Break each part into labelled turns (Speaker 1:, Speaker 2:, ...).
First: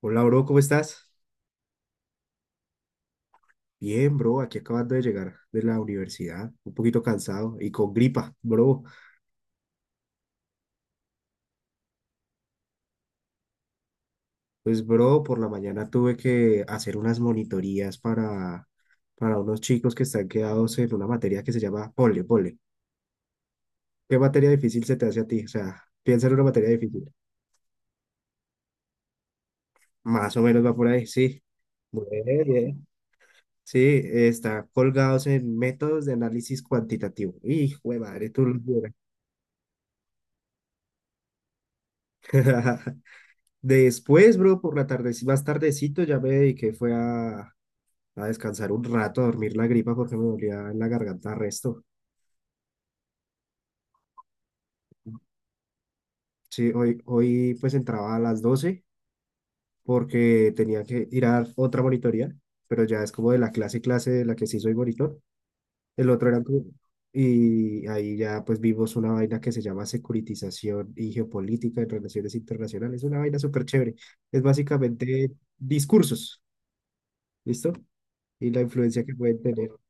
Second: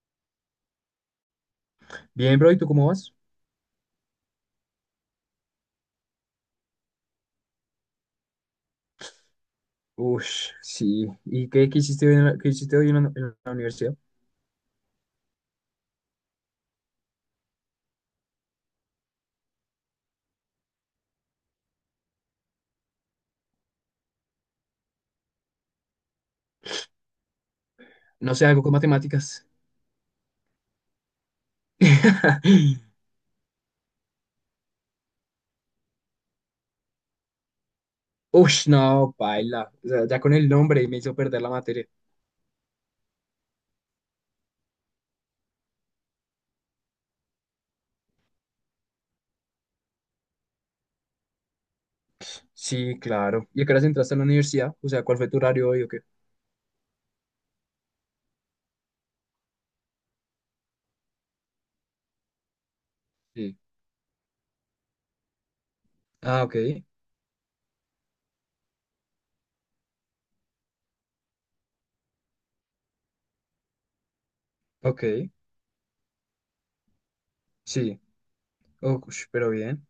Speaker 1: Hola, bro, ¿cómo estás?
Speaker 2: Bien, bro, ¿y tú cómo vas?
Speaker 1: Bien, bro, aquí acabando de llegar de la universidad, un poquito cansado y con gripa, bro.
Speaker 2: Ush, sí. ¿Y qué hiciste hoy en la, en la universidad?
Speaker 1: Pues, bro, por la mañana tuve que hacer unas monitorías para unos chicos que están quedados en una materia que se llama pole, pole. ¿Qué materia difícil se te hace a ti? O sea, piensa en una materia difícil.
Speaker 2: No sé, algo con matemáticas.
Speaker 1: Más o menos va por ahí, sí. Muy bien. Sí, está colgados en métodos de análisis cuantitativo. Hijo de madre, tú lo
Speaker 2: Ush,
Speaker 1: vieras.
Speaker 2: no, paila. O sea, ya con el nombre me hizo perder la materia.
Speaker 1: Después, bro, por la tarde, más tardecito ya me dediqué, fue a descansar un rato, a dormir la gripa porque me dolía en la garganta resto.
Speaker 2: Sí, claro. ¿Y a qué horas entraste a la universidad? O sea, ¿cuál fue tu horario hoy o qué?
Speaker 1: Sí, hoy pues entraba a las 12 porque tenía que ir a dar otra monitoría, pero ya es como de la
Speaker 2: Sí.
Speaker 1: clase de la que sí soy monitor. El otro era
Speaker 2: Ah, ok,
Speaker 1: como- Y ahí ya pues vimos una vaina que se llama securitización y geopolítica en relaciones internacionales. Una vaina súper chévere. Es básicamente
Speaker 2: ok.
Speaker 1: discursos, ¿listo?
Speaker 2: Sí.
Speaker 1: Y la influencia que
Speaker 2: Ush,
Speaker 1: pueden
Speaker 2: pero
Speaker 1: tener.
Speaker 2: bien.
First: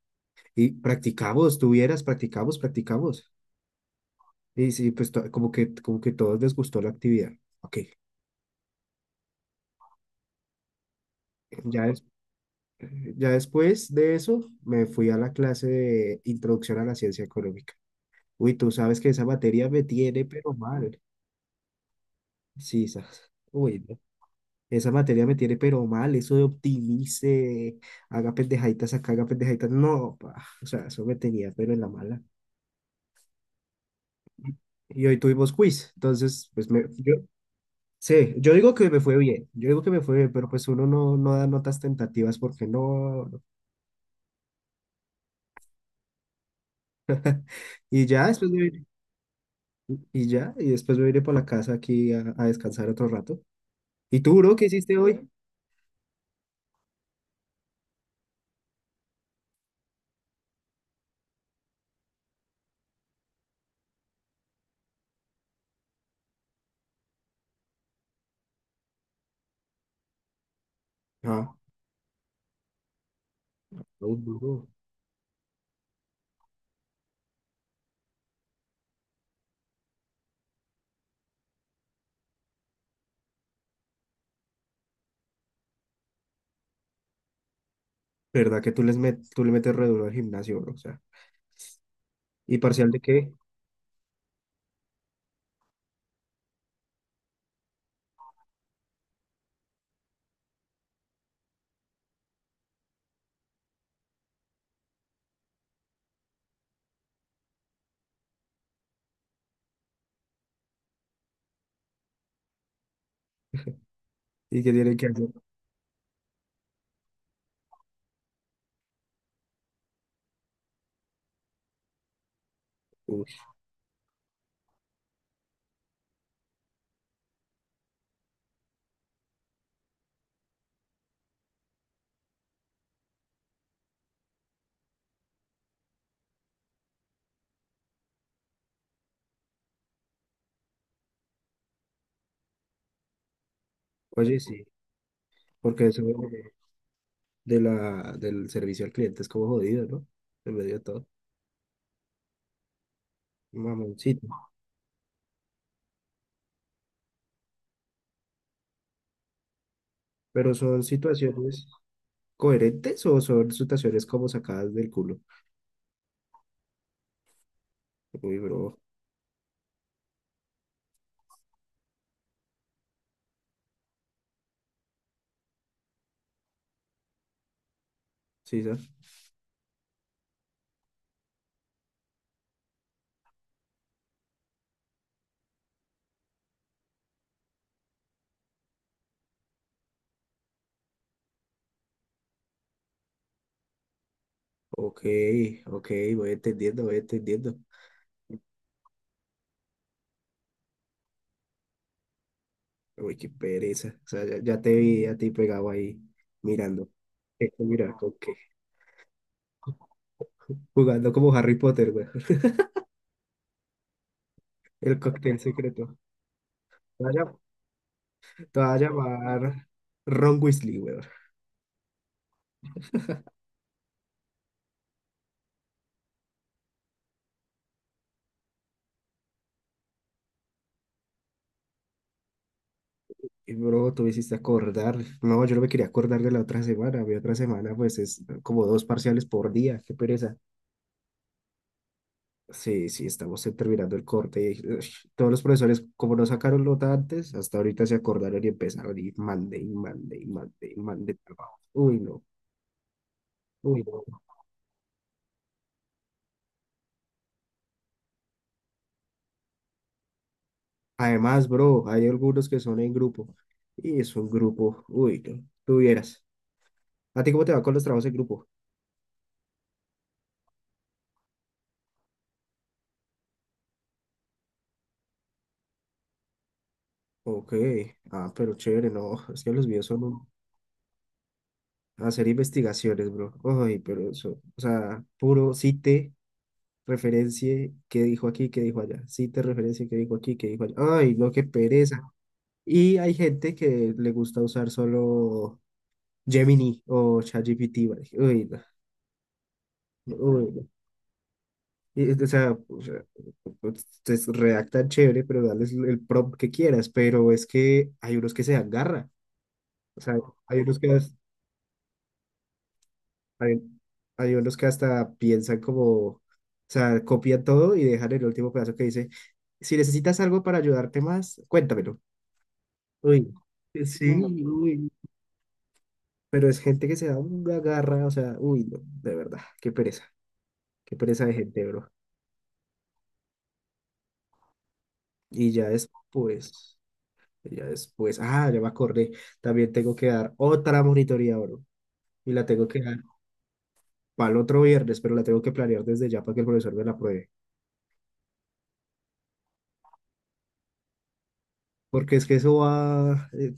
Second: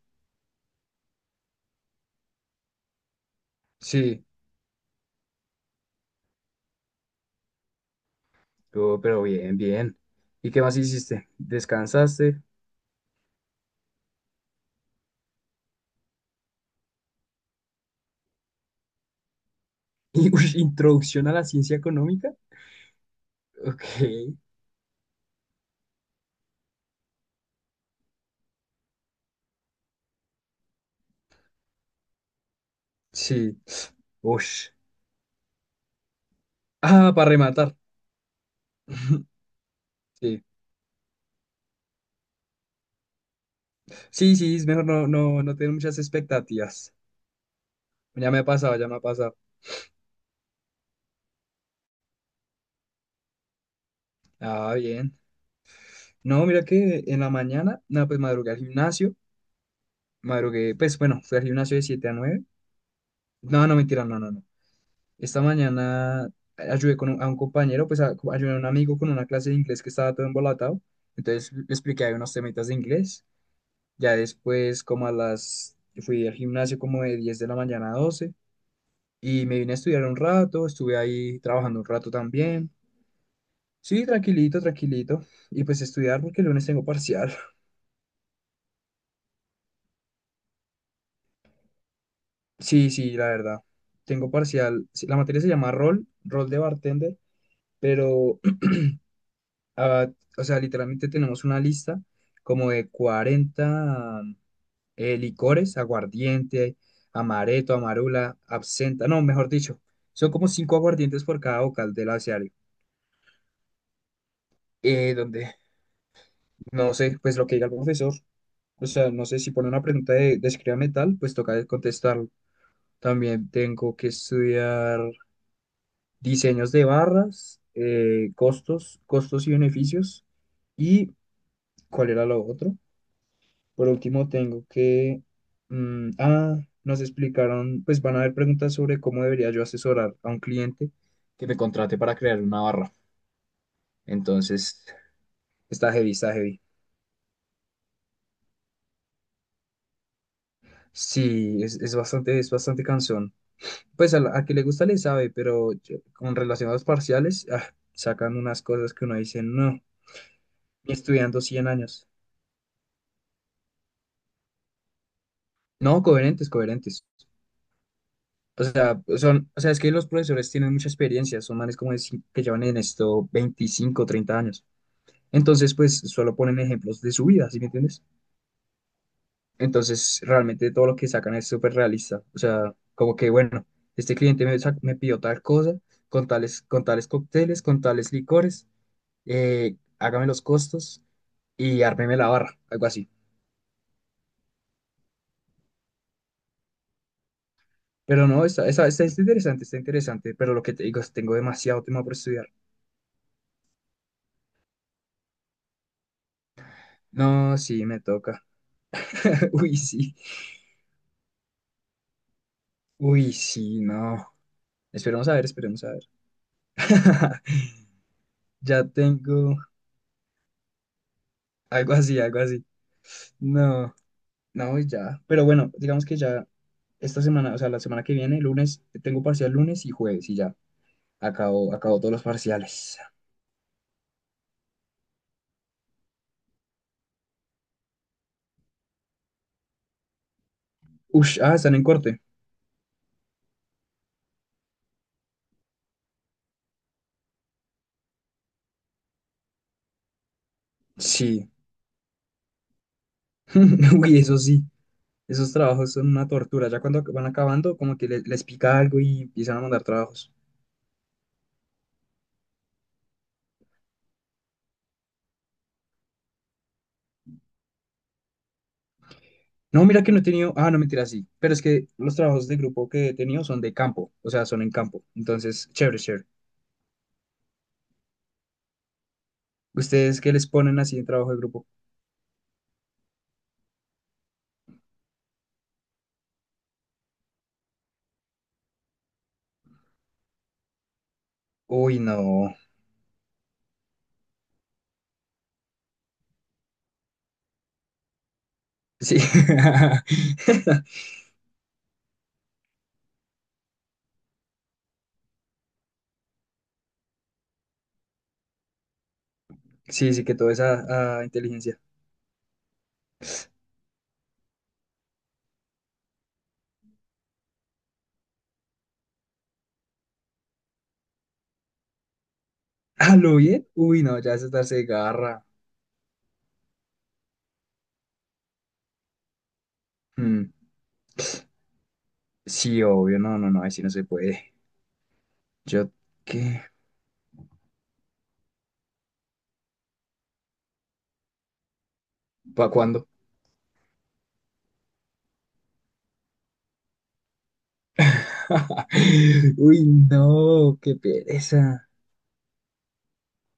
Speaker 1: Y practicamos, tuvieras, practicamos.
Speaker 2: Sí.
Speaker 1: Y sí, pues como que todos les gustó la actividad. Ok,
Speaker 2: Oh, pero bien, bien. ¿Y qué más hiciste?
Speaker 1: ya, des-
Speaker 2: ¿Descansaste?
Speaker 1: ya después de eso me fui a la clase de Introducción a la Ciencia Económica. Uy, tú sabes que esa materia me tiene
Speaker 2: ¿Y
Speaker 1: pero
Speaker 2: ush,
Speaker 1: mal.
Speaker 2: introducción a la ciencia económica?
Speaker 1: Sí, esa, uy,
Speaker 2: Ok.
Speaker 1: no. Esa materia me tiene pero mal, eso de optimice, haga pendejaditas acá, haga pendejaditas, no, pa, o sea, eso me tenía pero en la mala.
Speaker 2: Sí. Ush.
Speaker 1: Y hoy tuvimos quiz, entonces, pues me,
Speaker 2: Ah,
Speaker 1: yo.
Speaker 2: para rematar.
Speaker 1: Sí, yo digo que me fue bien, yo digo que me fue bien,
Speaker 2: Sí.
Speaker 1: pero pues uno no da notas tentativas porque no, no.
Speaker 2: Sí, sí, es mejor no, no, no tener muchas expectativas.
Speaker 1: Y ya
Speaker 2: Ya me ha
Speaker 1: después me
Speaker 2: pasado,
Speaker 1: iré,
Speaker 2: ya me ha pasado.
Speaker 1: y ya, y después me iré por la casa aquí a descansar otro rato. ¿Y tú, bro, qué
Speaker 2: Ah,
Speaker 1: hiciste
Speaker 2: bien.
Speaker 1: hoy?
Speaker 2: No, mira que en la mañana, no, pues madrugué al gimnasio. Madrugué, pues bueno, fui al gimnasio de 7 a 9. No, no, mentira, no, no, no. Esta mañana ayudé a un compañero, pues ayudé a un amigo con una clase de inglés que estaba todo embolatado. Entonces
Speaker 1: Ah,
Speaker 2: le expliqué ahí unos temitas de inglés. Ya
Speaker 1: no, duro.
Speaker 2: después, fui al gimnasio como de 10 de la mañana a 12. Y me vine a estudiar un rato, estuve ahí trabajando un rato también. Sí, tranquilito, tranquilito. Y pues estudiar porque el lunes tengo parcial.
Speaker 1: ¿Verdad que tú tú le metes re duro al gimnasio, bro? O sea, ¿y parcial
Speaker 2: Sí,
Speaker 1: de
Speaker 2: sí, la
Speaker 1: qué?
Speaker 2: verdad. Tengo parcial. Sí, la materia se llama rol de bartender, pero, ah, o sea, literalmente tenemos una lista como de 40 licores, aguardiente, amaretto, amarula, absenta, no, mejor dicho, son como cinco aguardientes por cada vocal del abecedario.
Speaker 1: ¿Y qué tienen que hacer?
Speaker 2: Donde, no sé, pues lo que diga el profesor. O sea, no sé si pone una pregunta de escríbame tal, pues toca de contestarlo.
Speaker 1: Uy,
Speaker 2: También tengo que estudiar diseños de barras, costos y beneficios. ¿Y cuál era lo otro? Por último, tengo que... mm, ah, nos explicaron, pues van a haber preguntas sobre cómo debería yo asesorar a un cliente que me contrate para crear una barra.
Speaker 1: oye, sí,
Speaker 2: Entonces,
Speaker 1: porque
Speaker 2: está
Speaker 1: eso
Speaker 2: heavy,
Speaker 1: de
Speaker 2: está heavy.
Speaker 1: de la, del servicio al cliente es como jodido, ¿no? En medio de todo.
Speaker 2: Sí, es bastante cansón. Pues
Speaker 1: Mamoncito.
Speaker 2: a que le gusta le sabe, pero con relación a los parciales, sacan unas cosas que uno dice, no,
Speaker 1: ¿Pero son
Speaker 2: ni estudiando
Speaker 1: situaciones
Speaker 2: 100 años.
Speaker 1: coherentes o son situaciones como sacadas del culo?
Speaker 2: No, coherentes, coherentes.
Speaker 1: Uy,
Speaker 2: O
Speaker 1: bro,
Speaker 2: sea, o sea, es que los profesores tienen mucha experiencia, son manes que llevan en esto 25, 30 años. Entonces, pues solo ponen ejemplos de su vida, ¿sí me entiendes?
Speaker 1: sí, ¿sabes?
Speaker 2: Entonces, realmente todo lo que sacan es súper realista. O sea, como que, bueno, este cliente me pidió tal cosa, con tales cócteles, con tales licores. Hágame los costos y ármeme la barra, algo así.
Speaker 1: Ok, ok, voy entendiendo, voy entendiendo.
Speaker 2: Pero no, está interesante, pero lo que te digo es tengo demasiado tema por estudiar.
Speaker 1: Uy, qué pereza. O sea, ya te vi a ti pegado ahí mirando.
Speaker 2: No, sí,
Speaker 1: Mira,
Speaker 2: me
Speaker 1: con qué.
Speaker 2: toca. Uy, sí.
Speaker 1: Jugando como Harry Potter, güey.
Speaker 2: Uy, sí, no.
Speaker 1: El
Speaker 2: Esperemos a
Speaker 1: cóctel
Speaker 2: ver, esperemos a
Speaker 1: secreto.
Speaker 2: ver.
Speaker 1: Te voy a llam- te voy a
Speaker 2: Ya tengo
Speaker 1: llamar Ron Weasley, güey.
Speaker 2: algo así, algo así. No, no, y ya. Pero bueno, digamos que ya esta semana, o sea, la semana que viene, lunes, tengo parcial lunes y jueves y ya. Acabo todos los parciales.
Speaker 1: Y bro, tú me hiciste acordar. No, yo no me quería acordar de la otra semana. Mi otra semana, pues, es como dos parciales por día. Qué pereza.
Speaker 2: Ush, están en corte.
Speaker 1: Sí, sí, estamos terminando el corte. Y, uy, todos los profesores, como no sacaron nota antes, hasta ahorita se acordaron y empezaron y mande, y mande, y mande, y mande
Speaker 2: Sí.
Speaker 1: trabajo. Uy, no, uy, no.
Speaker 2: Uy, eso sí, esos trabajos son una tortura. Ya cuando van acabando, como que les, pica algo y empiezan a mandar trabajos.
Speaker 1: Además, bro, hay algunos que son en grupo. Y es un grupo, uy, no. Tuvieras. ¿A ti cómo te va con los trabajos en grupo?
Speaker 2: No, mira que no he tenido, no, mentira, sí. Pero es que los trabajos de grupo que he tenido son de campo, o sea, son en campo. Entonces, chévere, chévere.
Speaker 1: Ok, ah, pero chévere, no. Es que los míos
Speaker 2: ¿Ustedes qué les ponen así en trabajo de grupo?
Speaker 1: hacer investigaciones, bro. Ay, pero eso, o sea, puro cite referencie qué dijo aquí, qué dijo allá. Cite referencia qué dijo aquí, qué dijo allá. Ay, no, qué
Speaker 2: Uy,
Speaker 1: pereza.
Speaker 2: no.
Speaker 1: Y hay gente que le gusta usar solo Gemini o ChatGPT. ¿Vale? Uy, no.
Speaker 2: Sí.
Speaker 1: No, uy, no. Y, o sea, ustedes redactan chévere, pero dales el prompt que quieras, pero es que hay unos que se dan garra. O
Speaker 2: Sí,
Speaker 1: sea,
Speaker 2: sí, que toda
Speaker 1: hay unos que,
Speaker 2: esa inteligencia.
Speaker 1: hay, hay unos que hasta piensan como, o sea, copian todo y dejan el último pedazo que dice, si necesitas algo para ayudarte más, cuéntamelo.
Speaker 2: ¿A
Speaker 1: Uy,
Speaker 2: lo bien? Uy,
Speaker 1: sí,
Speaker 2: no, ya es darse
Speaker 1: uy,
Speaker 2: garra.
Speaker 1: pero es gente que se da una garra, o sea, uy, no, de verdad,
Speaker 2: Mm,
Speaker 1: qué pereza de gente, bro.
Speaker 2: Sí, obvio, no, no, no, así no se puede.
Speaker 1: Y ya
Speaker 2: Yo, ¿qué?
Speaker 1: después, ah, ya me acordé, también tengo que dar otra monitoría, bro, y la tengo
Speaker 2: ¿Para
Speaker 1: que dar
Speaker 2: cuándo?
Speaker 1: para el otro viernes, pero la tengo que planear desde ya para que el profesor me la apruebe,
Speaker 2: Uy, no, qué pereza.
Speaker 1: porque es que eso va eh,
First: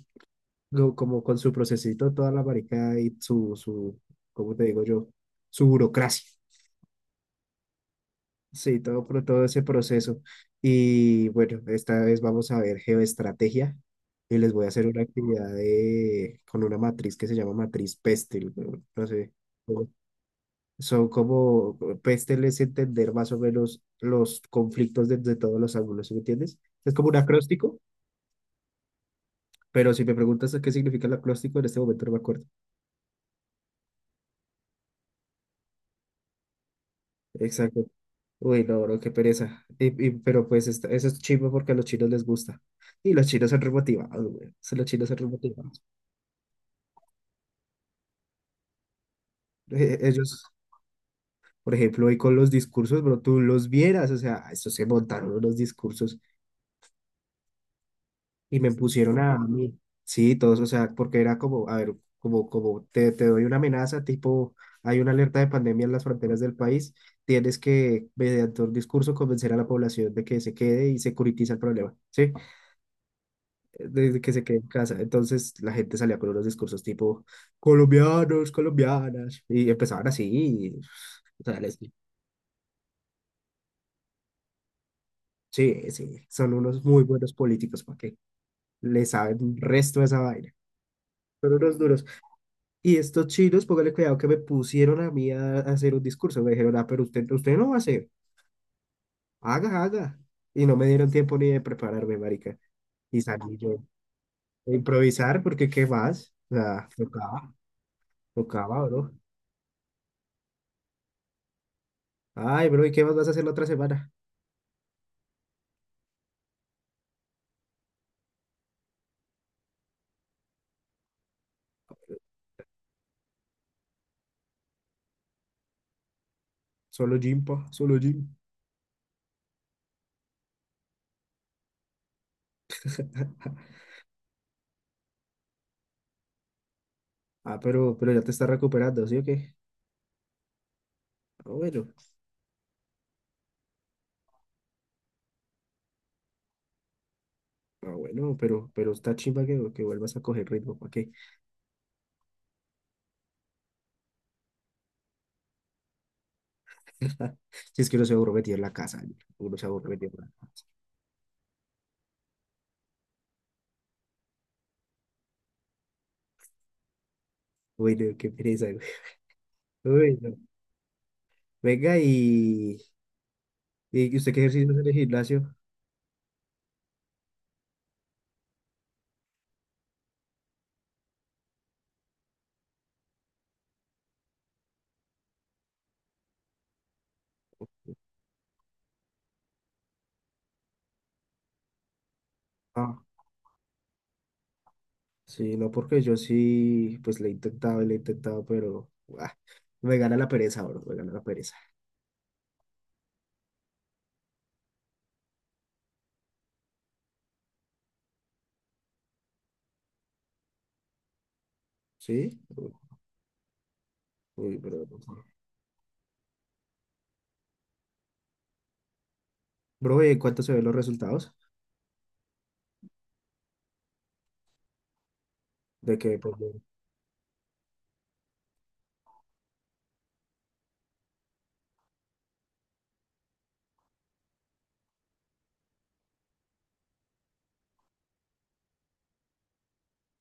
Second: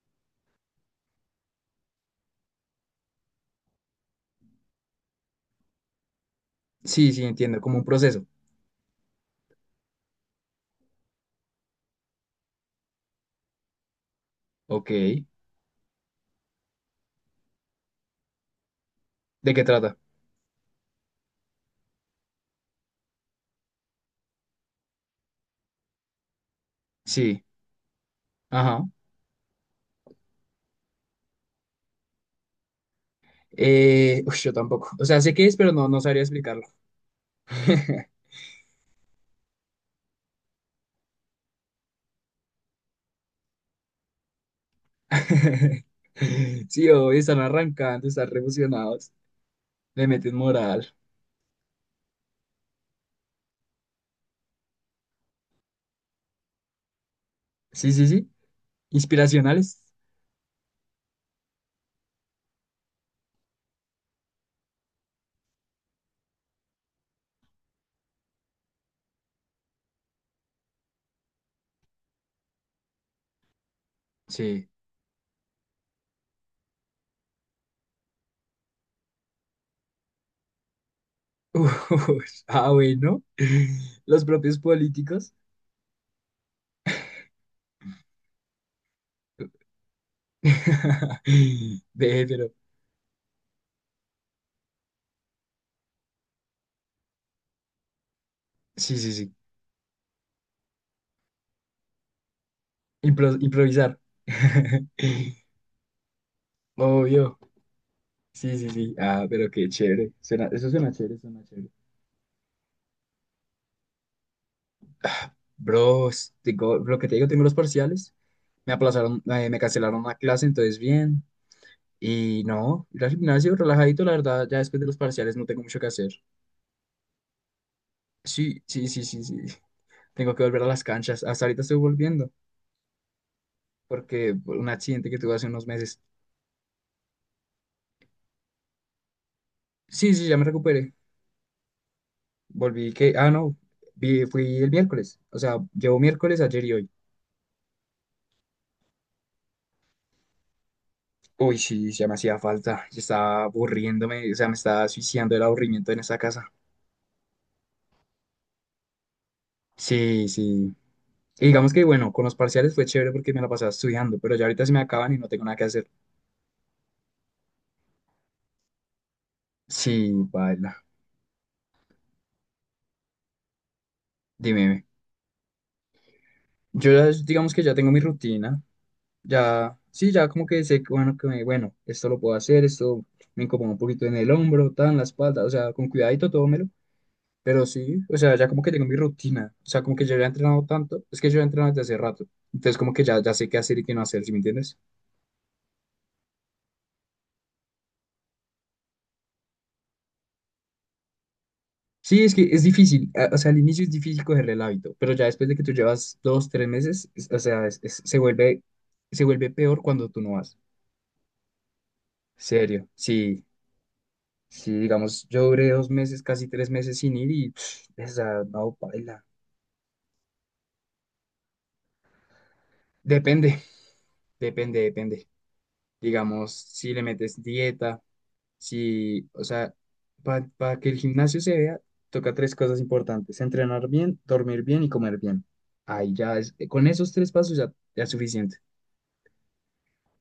Speaker 1: co- como con su procesito, toda la maricada y ¿cómo te digo yo? Su burocracia.
Speaker 2: Sí, sí, entiendo, como un proceso.
Speaker 1: Sí, todo, todo ese proceso. Y bueno, esta vez vamos a ver geoestrategia y les voy a hacer
Speaker 2: Ok.
Speaker 1: una
Speaker 2: ¿De
Speaker 1: actividad con una matriz que se llama matriz Pestel. No, no sé.
Speaker 2: qué
Speaker 1: como-
Speaker 2: trata?
Speaker 1: Son como, Pestel es entender más o menos los conflictos desde todos los ángulos, ¿sí me entiendes? Es como un
Speaker 2: Sí.
Speaker 1: acróstico,
Speaker 2: Ajá.
Speaker 1: pero si me preguntas qué significa el acróstico, en este momento no me acuerdo.
Speaker 2: Uy, yo tampoco. O sea, sé qué es, pero no sabría explicarlo.
Speaker 1: Exacto. Uy, no, bro, qué pereza. Pero pues eso es chivo porque a los chinos les gusta. Y los chinos son remotivados, güey. Sí, los chinos son remotivados.
Speaker 2: Sí, hoy están arrancando, están revolucionados. Le meten
Speaker 1: Ellos,
Speaker 2: moral.
Speaker 1: por ejemplo, hoy con los discursos, bro, tú los vieras, o sea, estos se montaron unos discursos
Speaker 2: Sí, sí, sí.
Speaker 1: y me pusieron a mí.
Speaker 2: Inspiracionales.
Speaker 1: Sí, todos, o sea, porque era como, a ver, como te doy una amenaza, tipo, hay una alerta de pandemia en las fronteras del país, tienes que, mediante un discurso, convencer a la población de que se quede y securitiza el problema, ¿sí? Desde que se quedó en
Speaker 2: Sí.
Speaker 1: casa. Entonces la gente salía con unos discursos tipo colombianos, colombianas, y empezaban así. Y, o
Speaker 2: Uy,
Speaker 1: sea,
Speaker 2: bueno. Los propios políticos.
Speaker 1: sí, sí, son unos muy buenos políticos, ¿para qué? Le saben resto de esa vaina. Son unos duros.
Speaker 2: Ve, pero.
Speaker 1: Y estos chinos, póngale cuidado que me pusieron a mí a hacer un discurso. Me dijeron, ah, pero usted, usted no va a hacer.
Speaker 2: Sí, sí, sí.
Speaker 1: Haga, haga. Y no me dieron tiempo ni de prepararme, marica. Y
Speaker 2: Impro-
Speaker 1: salí yo
Speaker 2: improvisar.
Speaker 1: a improvisar, porque ¿qué más? O sea,
Speaker 2: Obvio.
Speaker 1: tocaba,
Speaker 2: Sí, sí,
Speaker 1: tocaba,
Speaker 2: sí.
Speaker 1: bro.
Speaker 2: Ah, pero qué chévere. Eso suena chévere, suena chévere.
Speaker 1: Ay, bro, ¿y qué más vas a hacer la otra semana?
Speaker 2: Bro, lo que te digo, tengo los parciales. Me aplazaron, me cancelaron una clase, entonces bien. Y no, ir al gimnasio relajadito, la verdad, ya después de los parciales no tengo mucho que hacer.
Speaker 1: Solo gym, pa, solo gym.
Speaker 2: Sí, sí, sí, sí, sí. Tengo que volver a las canchas. Hasta ahorita estoy volviendo, porque por un accidente que tuve hace unos meses.
Speaker 1: Ah, pero ya te estás recuperando, ¿sí o qué?
Speaker 2: Sí, sí, ya me recuperé.
Speaker 1: Ah, bueno.
Speaker 2: Volví que, no, fui el miércoles. O sea, llevo miércoles, ayer y hoy.
Speaker 1: Bueno, pero está chimba que, vuelvas a coger ritmo, ¿para qué?
Speaker 2: Uy, sí, ya me hacía falta. Ya estaba aburriéndome, o sea, me estaba suicidando el aburrimiento en esta casa.
Speaker 1: Si es que uno se aburre metido en la casa, güey. Uno se aburre metido en
Speaker 2: Sí,
Speaker 1: la.
Speaker 2: sí. Y digamos que, bueno, con los parciales fue chévere porque me la pasaba estudiando, pero ya ahorita se me acaban y no tengo nada que hacer.
Speaker 1: Uy, no, qué pereza, güey.
Speaker 2: Sí,
Speaker 1: Uy, no.
Speaker 2: baila.
Speaker 1: Venga, ¿y usted qué ejercicio hace
Speaker 2: Dime.
Speaker 1: en el gimnasio?
Speaker 2: Yo ya, digamos que ya tengo mi rutina. Ya, sí, ya como que sé, que, bueno, que bueno, esto lo puedo hacer, esto me incomoda un poquito en el hombro, tan, la espalda, o sea, con cuidadito todo me lo. Pero sí, o sea, ya como que tengo mi rutina. O sea, como que yo ya he entrenado tanto. Es que yo he entrenado desde hace rato. Entonces, como
Speaker 1: Ah,
Speaker 2: que ya sé qué hacer y qué no hacer, ¿sí me entiendes?
Speaker 1: sí, no, porque yo sí, pues le he intentado y le he intentado, pero ah, me gana la pereza, bro, me gana la pereza.
Speaker 2: Sí, es que es difícil. O sea, al inicio es difícil cogerle el hábito. Pero ya después de que tú llevas 2, 3 meses, o sea, se vuelve peor cuando tú no vas.
Speaker 1: ¿Sí?
Speaker 2: Serio. Sí,
Speaker 1: Uy,
Speaker 2: sí,
Speaker 1: bro.
Speaker 2: digamos, yo duré 2 meses, casi 3 meses sin ir y, pff, o sea, no, paila.
Speaker 1: Bro, ¿y en cuánto se ven los resultados?
Speaker 2: Depende, depende, depende.
Speaker 1: De que, pues.
Speaker 2: Digamos, si le metes dieta. Si, o sea, para que el gimnasio se vea, toca tres cosas importantes: entrenar bien, dormir bien y comer bien. Ahí ya es, con esos tres pasos ya es suficiente.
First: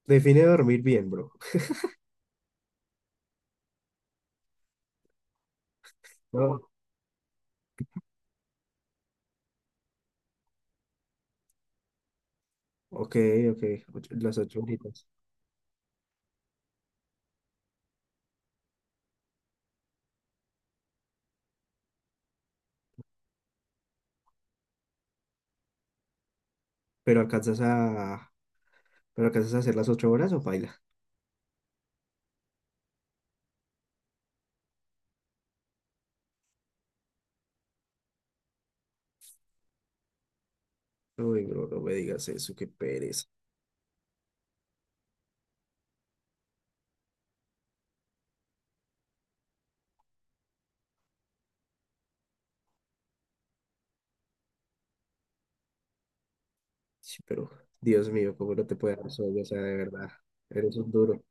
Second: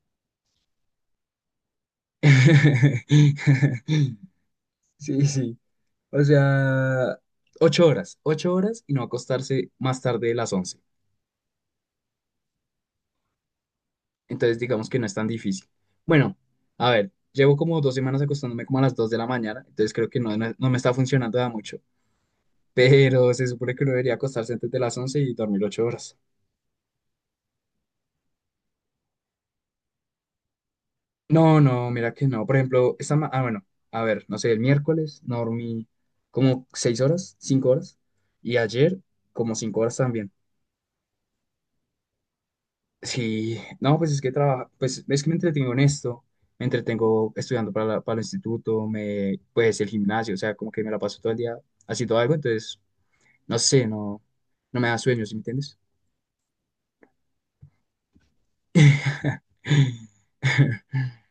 Speaker 1: Define dormir bien, bro.
Speaker 2: Sí, sí. O
Speaker 1: No,
Speaker 2: sea, 8 horas, 8 horas y no acostarse más tarde de las 11.
Speaker 1: ok, ok, las ocho
Speaker 2: Entonces, digamos que no
Speaker 1: horitas.
Speaker 2: es tan difícil. Bueno, a ver, llevo como 2 semanas acostándome como a las 2 de la mañana, entonces creo que no, no, no me está funcionando da mucho. Pero se supone que uno debería acostarse antes de las 11 y dormir 8 horas.
Speaker 1: Pero alcanzas a, pero alcanzas a hacer las 8 horas o baila.
Speaker 2: No, no, mira que no. Por ejemplo, bueno, a ver, no sé, el miércoles no dormí como 6 horas, 5 horas, y ayer como 5 horas también.
Speaker 1: Uy, bro, no me digas eso, qué pereza.
Speaker 2: Sí, no, pues es que trabajo, pues es que me entretengo en esto, me entretengo estudiando para el instituto, pues el gimnasio, o sea, como que me la paso todo el día haciendo algo, entonces, no sé, no me da sueño, ¿sí me entiendes?
Speaker 1: Sí, pero, Dios mío, cómo no te puede dar sueño, o sea, de verdad, eres un duro.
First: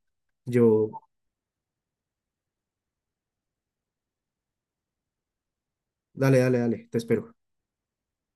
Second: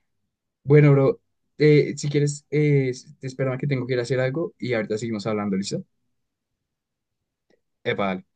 Speaker 1: Yo,
Speaker 2: Bueno, bro, si quieres, te espero que tengo que ir a hacer algo y ahorita seguimos hablando, ¿listo?
Speaker 1: dale, dale, dale, te espero.
Speaker 2: Epa, dale.